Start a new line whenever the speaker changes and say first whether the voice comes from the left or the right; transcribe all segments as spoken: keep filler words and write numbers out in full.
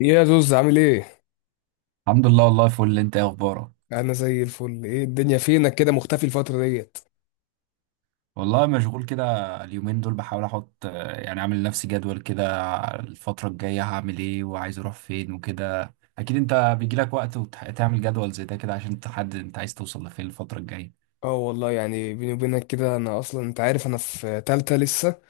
left: يا زوز عامل ايه؟
right: الحمد لله. والله فل، انت ايه اخبارك؟
left: انا زي الفل. ايه الدنيا فينك كده مختفي الفترة ديت؟
right: والله مشغول كده. اليومين دول بحاول احط يعني اعمل لنفسي جدول كده. الفترة الجاية هعمل ايه وعايز اروح فين وكده. اكيد انت بيجيلك وقت وتعمل جدول زي ده كده عشان تحدد انت عايز توصل لفين الفترة الجاية.
left: اه والله، يعني بيني وبينك كده، انا اصلا انت عارف انا في تالتة لسه،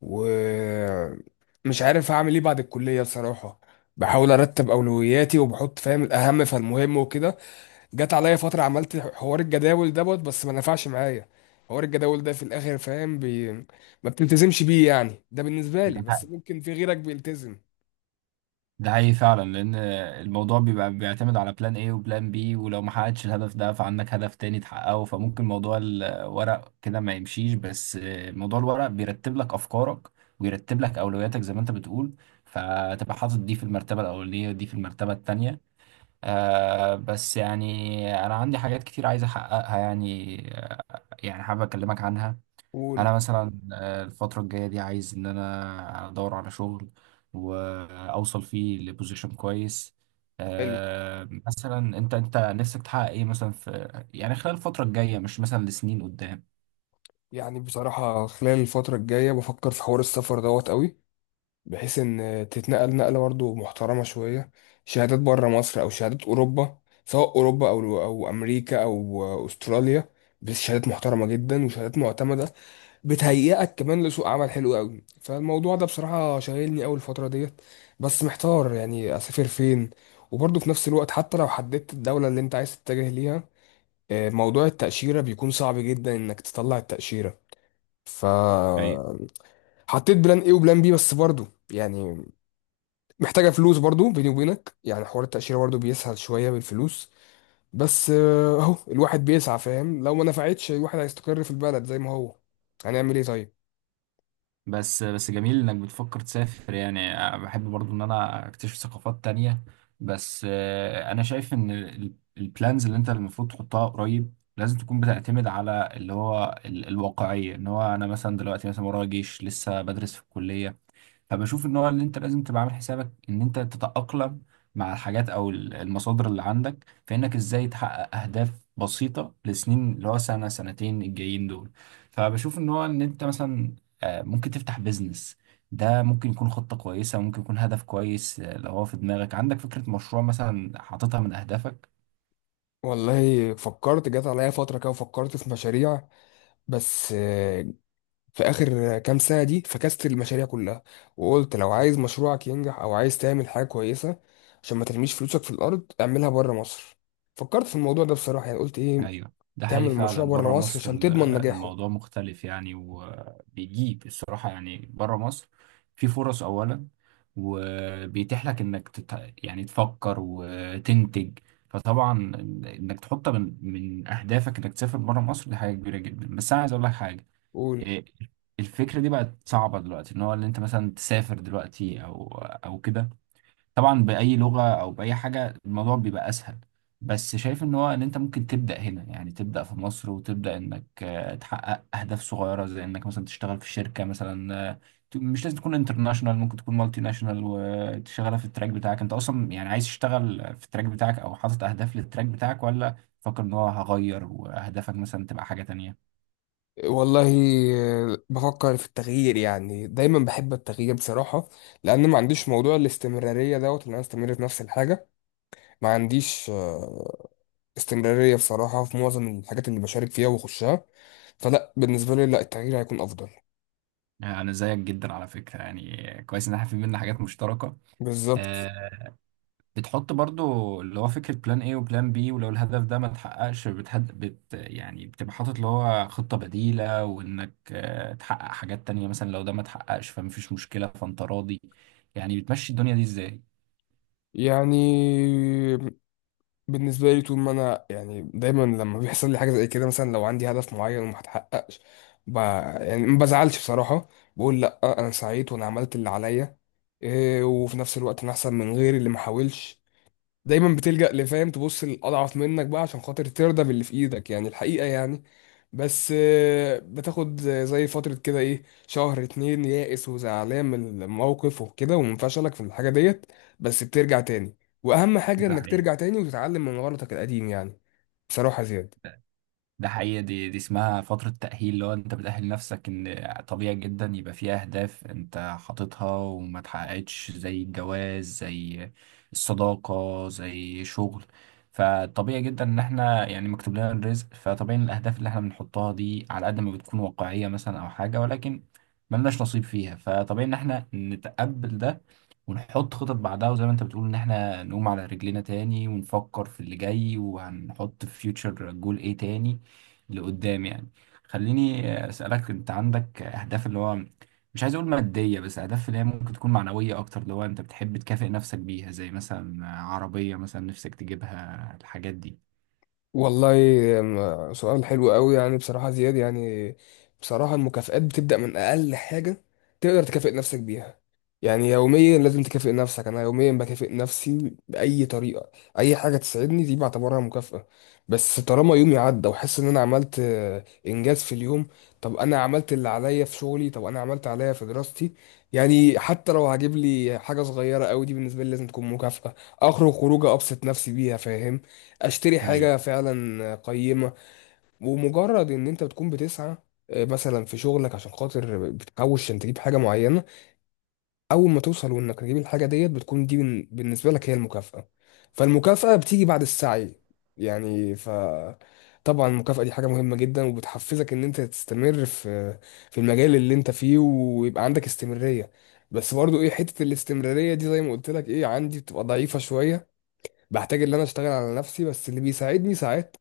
left: ومش عارف هعمل ايه بعد الكلية بصراحة. بحاول ارتب اولوياتي وبحط فاهم الاهم فالمهم وكده. جت عليا فترة عملت حوار الجداول دوت، بس ما نفعش معايا. حوار الجداول ده في الاخر فاهم بي... ما بتلتزمش بيه، يعني ده بالنسبة لي، بس ممكن في غيرك بيلتزم.
right: ده حقيقي فعلا، لان الموضوع بيبقى بيعتمد على بلان ايه وبلان بي. ولو ما حققتش الهدف ده فعندك هدف تاني تحققه، فممكن موضوع الورق كده ما يمشيش، بس موضوع الورق بيرتب لك افكارك، ويرتب لك اولوياتك زي ما انت بتقول. فتبقى حاطط دي في المرتبة الاولانية ودي في المرتبة التانية. آه بس يعني انا عندي حاجات كتير عايز احققها يعني. آه، يعني حابب اكلمك عنها.
left: قول.
right: انا مثلا، آه، الفتره الجايه دي عايز ان انا ادور على شغل واوصل فيه لبوزيشن كويس.
left: حلو.
right: آه، مثلا انت انت نفسك تحقق ايه مثلا في، يعني خلال الفتره الجايه، مش مثلا لسنين قدام.
left: يعني بصراحة خلال الفترة الجاية بفكر في حوار السفر دوت قوي، بحيث إن تتنقل نقلة برضه محترمة شوية، شهادات بره مصر أو شهادات أوروبا، سواء أوروبا أو أو أمريكا أو أستراليا. بس شهادات محترمة جدا وشهادات معتمدة، بتهيئك كمان لسوق عمل حلو قوي. فالموضوع ده بصراحة شاغلني أوي الفترة ديت، بس محتار يعني أسافر فين. وبرضه في نفس الوقت، حتى لو حددت الدولة اللي أنت عايز تتجه ليها، آه، موضوع التأشيرة بيكون صعب جدا إنك تطلع التأشيرة. ف
right: ايوه.
left: حطيت بلان ايه وبلان بي، بس برضو يعني محتاجه فلوس. برضو بيني وبينك يعني حوار التاشيره برضو بيسهل شويه بالفلوس. بس آه، اهو الواحد بيسعى، فاهم؟ لو ما نفعتش، الواحد هيستقر في البلد زي ما هو. هنعمل ايه طيب؟
right: بس بس جميل انك بتفكر تسافر. يعني أنا بحب برضو ان انا اكتشف ثقافات تانية. بس، آه، انا شايف ان البلانز اللي انت المفروض تحطها قريب لازم تكون بتعتمد على اللي هو ال- الواقعية. ان هو انا مثلا دلوقتي مثلا ورايا جيش، لسه بدرس في الكلية. فبشوف ان هو اللي انت لازم تبقى عامل حسابك ان انت تتأقلم مع الحاجات او ال- المصادر اللي عندك، فانك ازاي تحقق اهداف بسيطة لسنين اللي هو سنة سنتين الجايين دول. فبشوف ان هو ان انت مثلا آه، ممكن تفتح بيزنس. ده ممكن يكون خطة كويسة، ممكن يكون هدف كويس. آه، لو هو في دماغك عندك فكرة مشروع مثلا حاططها من اهدافك.
left: والله فكرت. جات عليا فتره كده وفكرت في مشاريع، بس آه، في اخر كام سنه دي فكست المشاريع كلها، وقلت لو عايز مشروعك ينجح او عايز تعمل حاجه كويسه، عشان ما ترميش فلوسك في الارض اعملها بره مصر. فكرت في الموضوع ده بصراحه، يعني قلت ايه،
right: ايوه، ده حقيقي
left: تعمل المشروع
right: فعلا.
left: بره
right: بره
left: مصر
right: مصر
left: عشان
right: ال-
left: تضمن نجاحه.
right: الموضوع مختلف يعني، وبيجيب الصراحه يعني. بره مصر في فرص اولا، وبيتيح لك انك تت... يعني تفكر وتنتج. فطبعا انك تحط من من اهدافك انك تسافر بره مصر دي حاجه كبيره جدا. بس انا عايز اقول لك حاجه.
left: قول.
right: إيه، الفكره دي بقت صعبه دلوقتي، ان هو اللي انت مثلا تسافر دلوقتي او او كده. طبعا بأي لغة أو بأي حاجة الموضوع بيبقى أسهل. بس شايف إن هو إن أنت ممكن تبدأ هنا، يعني تبدأ في مصر وتبدأ إنك آه، تحقق أهداف صغيرة زي إنك مثلا تشتغل في شركة مثلا. آه، ت- مش لازم تكون انترناشونال، ممكن تكون مالتي ناشونال وتشتغلها في التراك بتاعك. أنت أصلا يعني عايز تشتغل في التراك بتاعك أو حاطط أهداف للتراك بتاعك ولا فاكر إن هو هغير وأهدافك مثلا تبقى حاجة تانية؟
left: والله آه، بفكر في التغيير، يعني دايما بحب التغيير بصراحة، لأن ما عنديش موضوع الاستمرارية دوت، إن أنا أستمر في نفس الحاجة. ما عنديش آه، استمرارية بصراحة في معظم الحاجات اللي بشارك فيها وأخشها. فلا بالنسبة لي، لا، التغيير هيكون أفضل.
right: آه، أنا زيك جدا على فكرة يعني. كويس إن إحنا في بينا حاجات مشتركة.
left: بالظبط.
right: آه، بتحط برضو اللي هو فكرة بلان ايه وبلان بي. ولو الهدف ده ما اتحققش بتهد بت يعني بتبقى حاطط اللي هو خطة بديلة، وانك آه، تحقق حاجات تانية، مثلا لو ده ما اتحققش فمفيش مشكلة، فانت راضي. يعني بتمشي الدنيا دي ازاي؟
left: يعني بالنسبة لي، طول ما أنا يعني دايما لما بيحصل لي حاجة زي كده، مثلا لو عندي هدف معين وما اتحققش، ب... يعني ما بزعلش بصراحة. بقول لأ، أنا سعيت وأنا عملت اللي عليا. إيه، وفي نفس الوقت أنا أحسن من غيري اللي ما حاولش. دايما بتلجأ لفاهم، تبص للأضعف منك بقى عشان خاطر ترضى باللي في إيدك، يعني الحقيقة يعني. بس آه، بتاخد زي فترة كده ايه، شهر اتنين يائس وزعلان من موقف وكده ومنفشلك في الحاجة ديت، بس بترجع تاني. وأهم حاجة
right: ده
left: إنك
right: حقيقي.
left: ترجع تاني وتتعلم من غلطك القديم، يعني بصراحة زياد.
right: ده حقيقة. دي دي اسمها فترة تأهيل، اللي هو انت بتأهل نفسك ان طبيعي جدا يبقى في اهداف انت حاططها وما اتحققتش، زي الجواز زي الصداقة زي شغل. فطبيعي جدا ان احنا يعني مكتوب لنا الرزق، فطبيعي ان الاهداف اللي احنا بنحطها دي على قد ما بتكون واقعية مثلا او حاجة ولكن ملناش نصيب فيها، فطبيعي ان احنا نتقبل ده، ونحط خطط بعدها. وزي ما انت بتقول ان احنا نقوم على رجلينا تاني، ونفكر في اللي جاي وهنحط في فيوتشر جول ايه تاني لقدام يعني. خليني اسالك، انت عندك اهداف اللي هو، مش عايز اقول ماديه، بس اهداف اللي هي ممكن تكون معنويه اكتر، اللي هو انت بتحب تكافئ نفسك بيها زي مثلا عربيه مثلا نفسك تجيبها، الحاجات دي؟
left: والله م- سؤال حلو قوي، يعني بصراحة زياد. يعني بصراحة المكافآت بتبدأ من أقل حاجة تقدر تكافئ نفسك بيها. يعني يوميا لازم تكافئ نفسك، أنا يوميا بكافئ نفسي بأي طريقة. أي حاجة تسعدني دي بعتبرها مكافأة، بس طالما يومي عدى وحس إن أنا عملت آه، إنجاز في اليوم. طب أنا عملت اللي عليا في شغلي، طب أنا عملت عليا في دراستي. يعني حتى لو هجيب لي حاجة صغيرة قوي، دي بالنسبة لي لازم تكون مكافأة. أخرج خروجة أبسط نفسي بيها، فاهمني؟ اشتري
right: ايوه.
left: حاجة فعلا قيمة. ومجرد ان انت بتكون بتسعى آه، مثلا في شغلك عشان خاطر بتحوش عشان تجيب حاجة معينة، اول ما توصل وانك تجيب الحاجة ديت، بتكون دي بن- بالنسبة لك هي المكافأة. فالمكافأة بتيجي بعد السعي يعني. ف طبعا المكافأة دي حاجة مهمة جدا، وبتحفزك ان انت تستمر في في المجال اللي انت فيه، ويبقى عندك استمرارية. بس برضو ايه، حتة الاستمرارية دي زي ما قلت لك ايه، عندي بتبقى ضعيفة شوية. بحتاج ان انا اشتغل على نفسي. بس اللي بيساعدني ساعات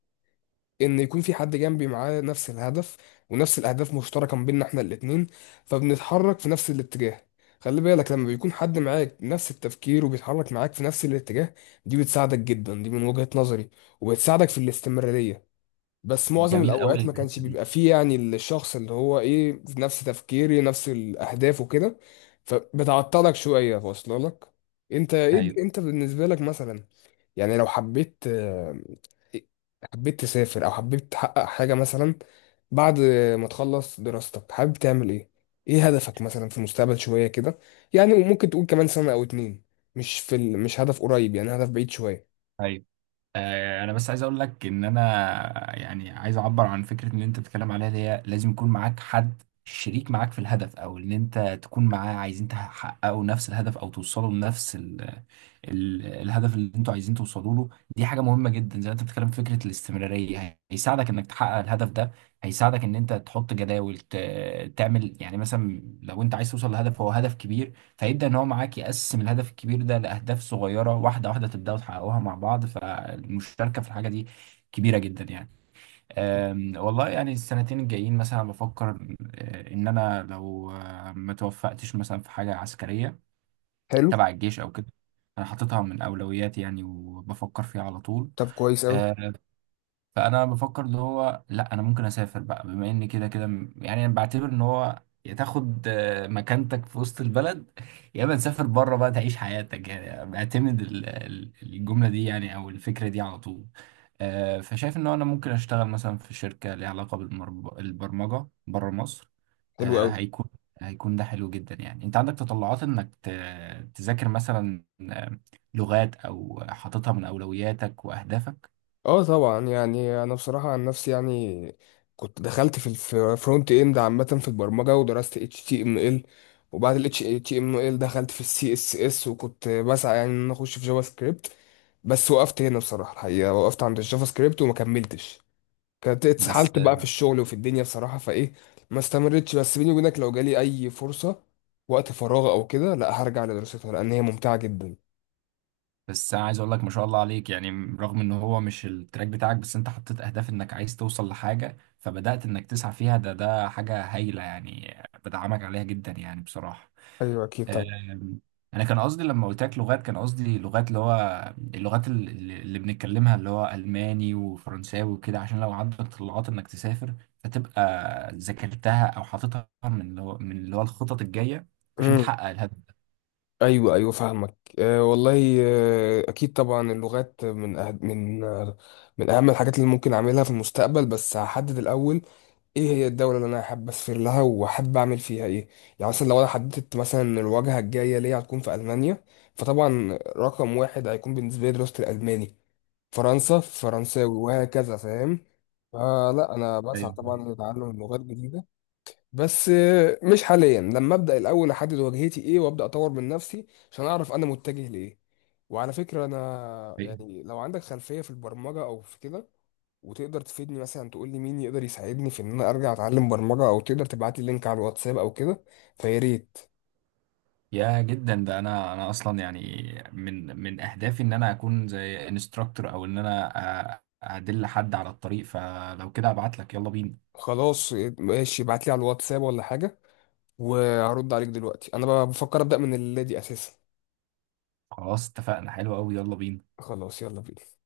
left: ان يكون في حد جنبي معاه نفس الهدف، ونفس الاهداف مشتركه ما بيننا احنا الاتنين، فبنتحرك في نفس الاتجاه. خلي بالك، لما بيكون حد معاك نفس التفكير وبيتحرك معاك في نفس الاتجاه، دي بتساعدك جدا، دي من وجهة نظري، وبتساعدك في الاستمرارية. بس معظم
right: جميل قوي
left: الاوقات ما كانش
right: الحته دي.
left: بيبقى فيه يعني الشخص اللي هو ايه في نفس تفكيري، نفس الاهداف وكده، فبتعطلك شوية، واصله لك؟ انت ايه،
right: ايوه،
left: انت بالنسبة لك مثلا، يعني لو حبيت آه، حبيت تسافر او حبيت تحقق حاجة مثلا بعد ما تخلص دراستك، حابب تعمل ايه؟ ايه هدفك مثلا في المستقبل شوية كده؟ يعني وممكن تقول كمان سنة او اتنين، مش في ال... مش هدف قريب، يعني هدف بعيد شوية.
right: ايوه. آه، انا بس عايز اقول لك ان انا يعني عايز اعبر عن فكره ان انت بتتكلم عليها، اللي هي لازم يكون معاك حد شريك معاك في الهدف، او ان انت تكون معاه عايزين تحققوا نفس الهدف او توصلوا لنفس ال ال الهدف اللي انتوا عايزين توصلوا له. دي حاجه مهمه جدا. زي ما انت بتتكلم في فكره الاستمراريه، هيساعدك انك تحقق الهدف ده، هيساعدك ان انت تحط جداول، ت- تعمل يعني مثلا لو انت عايز توصل لهدف هو هدف كبير، فيبدأ إن هو معاك يقسم الهدف الكبير ده لأهداف صغيرة واحدة واحدة، تبدأوا تحققوها مع بعض. فالمشاركة في الحاجة دي كبيرة جدا يعني. أم، والله يعني السنتين الجايين مثلا بفكر، أه، إن أنا لو أه، ما توفقتش مثلا في حاجة عسكرية
left: حلو.
right: تبع الجيش أو كده. أنا حاططها من أولوياتي يعني، وبفكر فيها على طول.
left: طب كويس اوي.
right: آه، فانا بفكر اللي هو، لا، انا ممكن اسافر بقى بما ان كده كده. م- يعني انا بعتبر ان هو يا تاخد آه، مكانتك في وسط البلد، يا اما تسافر بره بقى تعيش حياتك يعني. بعتمد ال- ال- الجمله دي يعني او الفكره دي على طول. آه، فشايف ان انا ممكن اشتغل مثلا في شركه ليها علاقه بالبرمجه بره مصر.
left: حلو
right: آه،
left: اوي.
right: هيكون هيكون ده حلو جدا يعني. انت عندك تطلعات انك ت- تذاكر مثلا آه، لغات، او حاططها من اولوياتك واهدافك؟
left: اه طبعا، يعني انا بصراحه عن نفسي، يعني كنت دخلت في الفرونت اند عامه في البرمجه، ودرست اتش تي ام ال، وبعد ال اتش تي ام ال دخلت في السي اس اس، وكنت بسعى يعني ان أنا اخش في جافا سكريبت، بس وقفت هنا بصراحه. الحقيقه وقفت عند الجافا سكريبت وما كملتش، كانت
right: بس
left: اتسحلت بقى في الشغل وفي الدنيا بصراحه، فايه، ما استمرتش. بس بيني وبينك لو جالي اي فرصه وقت فراغ او كده، لا هرجع لدراستها لان هي ممتعه جدا.
right: بس انا عايز اقول لك ما شاء الله عليك يعني، رغم ان هو مش التراك بتاعك بس انت حطيت اهداف انك عايز توصل لحاجة فبدأت انك تسعى فيها. ده ده حاجة هايلة يعني، بدعمك عليها جدا يعني بصراحة.
left: ايوه اكيد
right: أم، انا كان قصدي لما قلت لك لغات، كان قصدي لغات اللي هو اللغات، ال- اللي اللي بنتكلمها، اللي هو الماني وفرنساوي وكده، عشان لو عندك طلعات انك تسافر فتبقى ذاكرتها او حاططها من اللي هو من اللي هو الخطط الجاية عشان
left: طبعا.
right: تحقق الهدف ده.
left: ايوه ايوه فاهمك. أه والله أه اكيد طبعا، اللغات من أه من آه، من اهم الحاجات اللي ممكن اعملها في المستقبل. بس هحدد الاول ايه هي الدوله اللي انا حابب اسافر لها وحابب اعمل فيها ايه. يعني مثلا لو انا حددت مثلا إن الواجهه الجايه ليا هتكون في المانيا، فطبعا رقم واحد هيكون بالنسبه لي دراسه الالماني. فرنسا فرنساوي وهكذا، فاهم؟ فلا انا بسعى
right: ايوه،
left: طبعا لتعلم لغات جديده، بس آه، مش حاليا. لما ابدا الاول احدد واجهتي ايه، وابدا اطور من نفسي عشان اعرف انا متجه لايه. وعلى فكره انا،
right: فاهم.
left: يعني لو عندك خلفيه في البرمجه او في كده، وتقدر تفيدني مثلا تقول لي مين يقدر يساعدني في ان انا ارجع اتعلم برمجه، او تقدر تبعت لي لينك على الواتساب او كده، فيا ريت.
right: يا جدا ده، انا انا اصلا يعني من من اهدافي ان انا اكون زي انستراكتور، او ان انا أ- ادل حد على الطريق. فلو كده ابعت لك، يلا بينا.
left: خلاص إيه، ماشي، ابعت لي على الواتساب ولا حاجه، وهرد عليك. دلوقتي انا بفكر ابدا من الليله دي اساسا.
right: خلاص اتفقنا، حلو قوي، يلا بينا.
left: خلاص يلا بينا.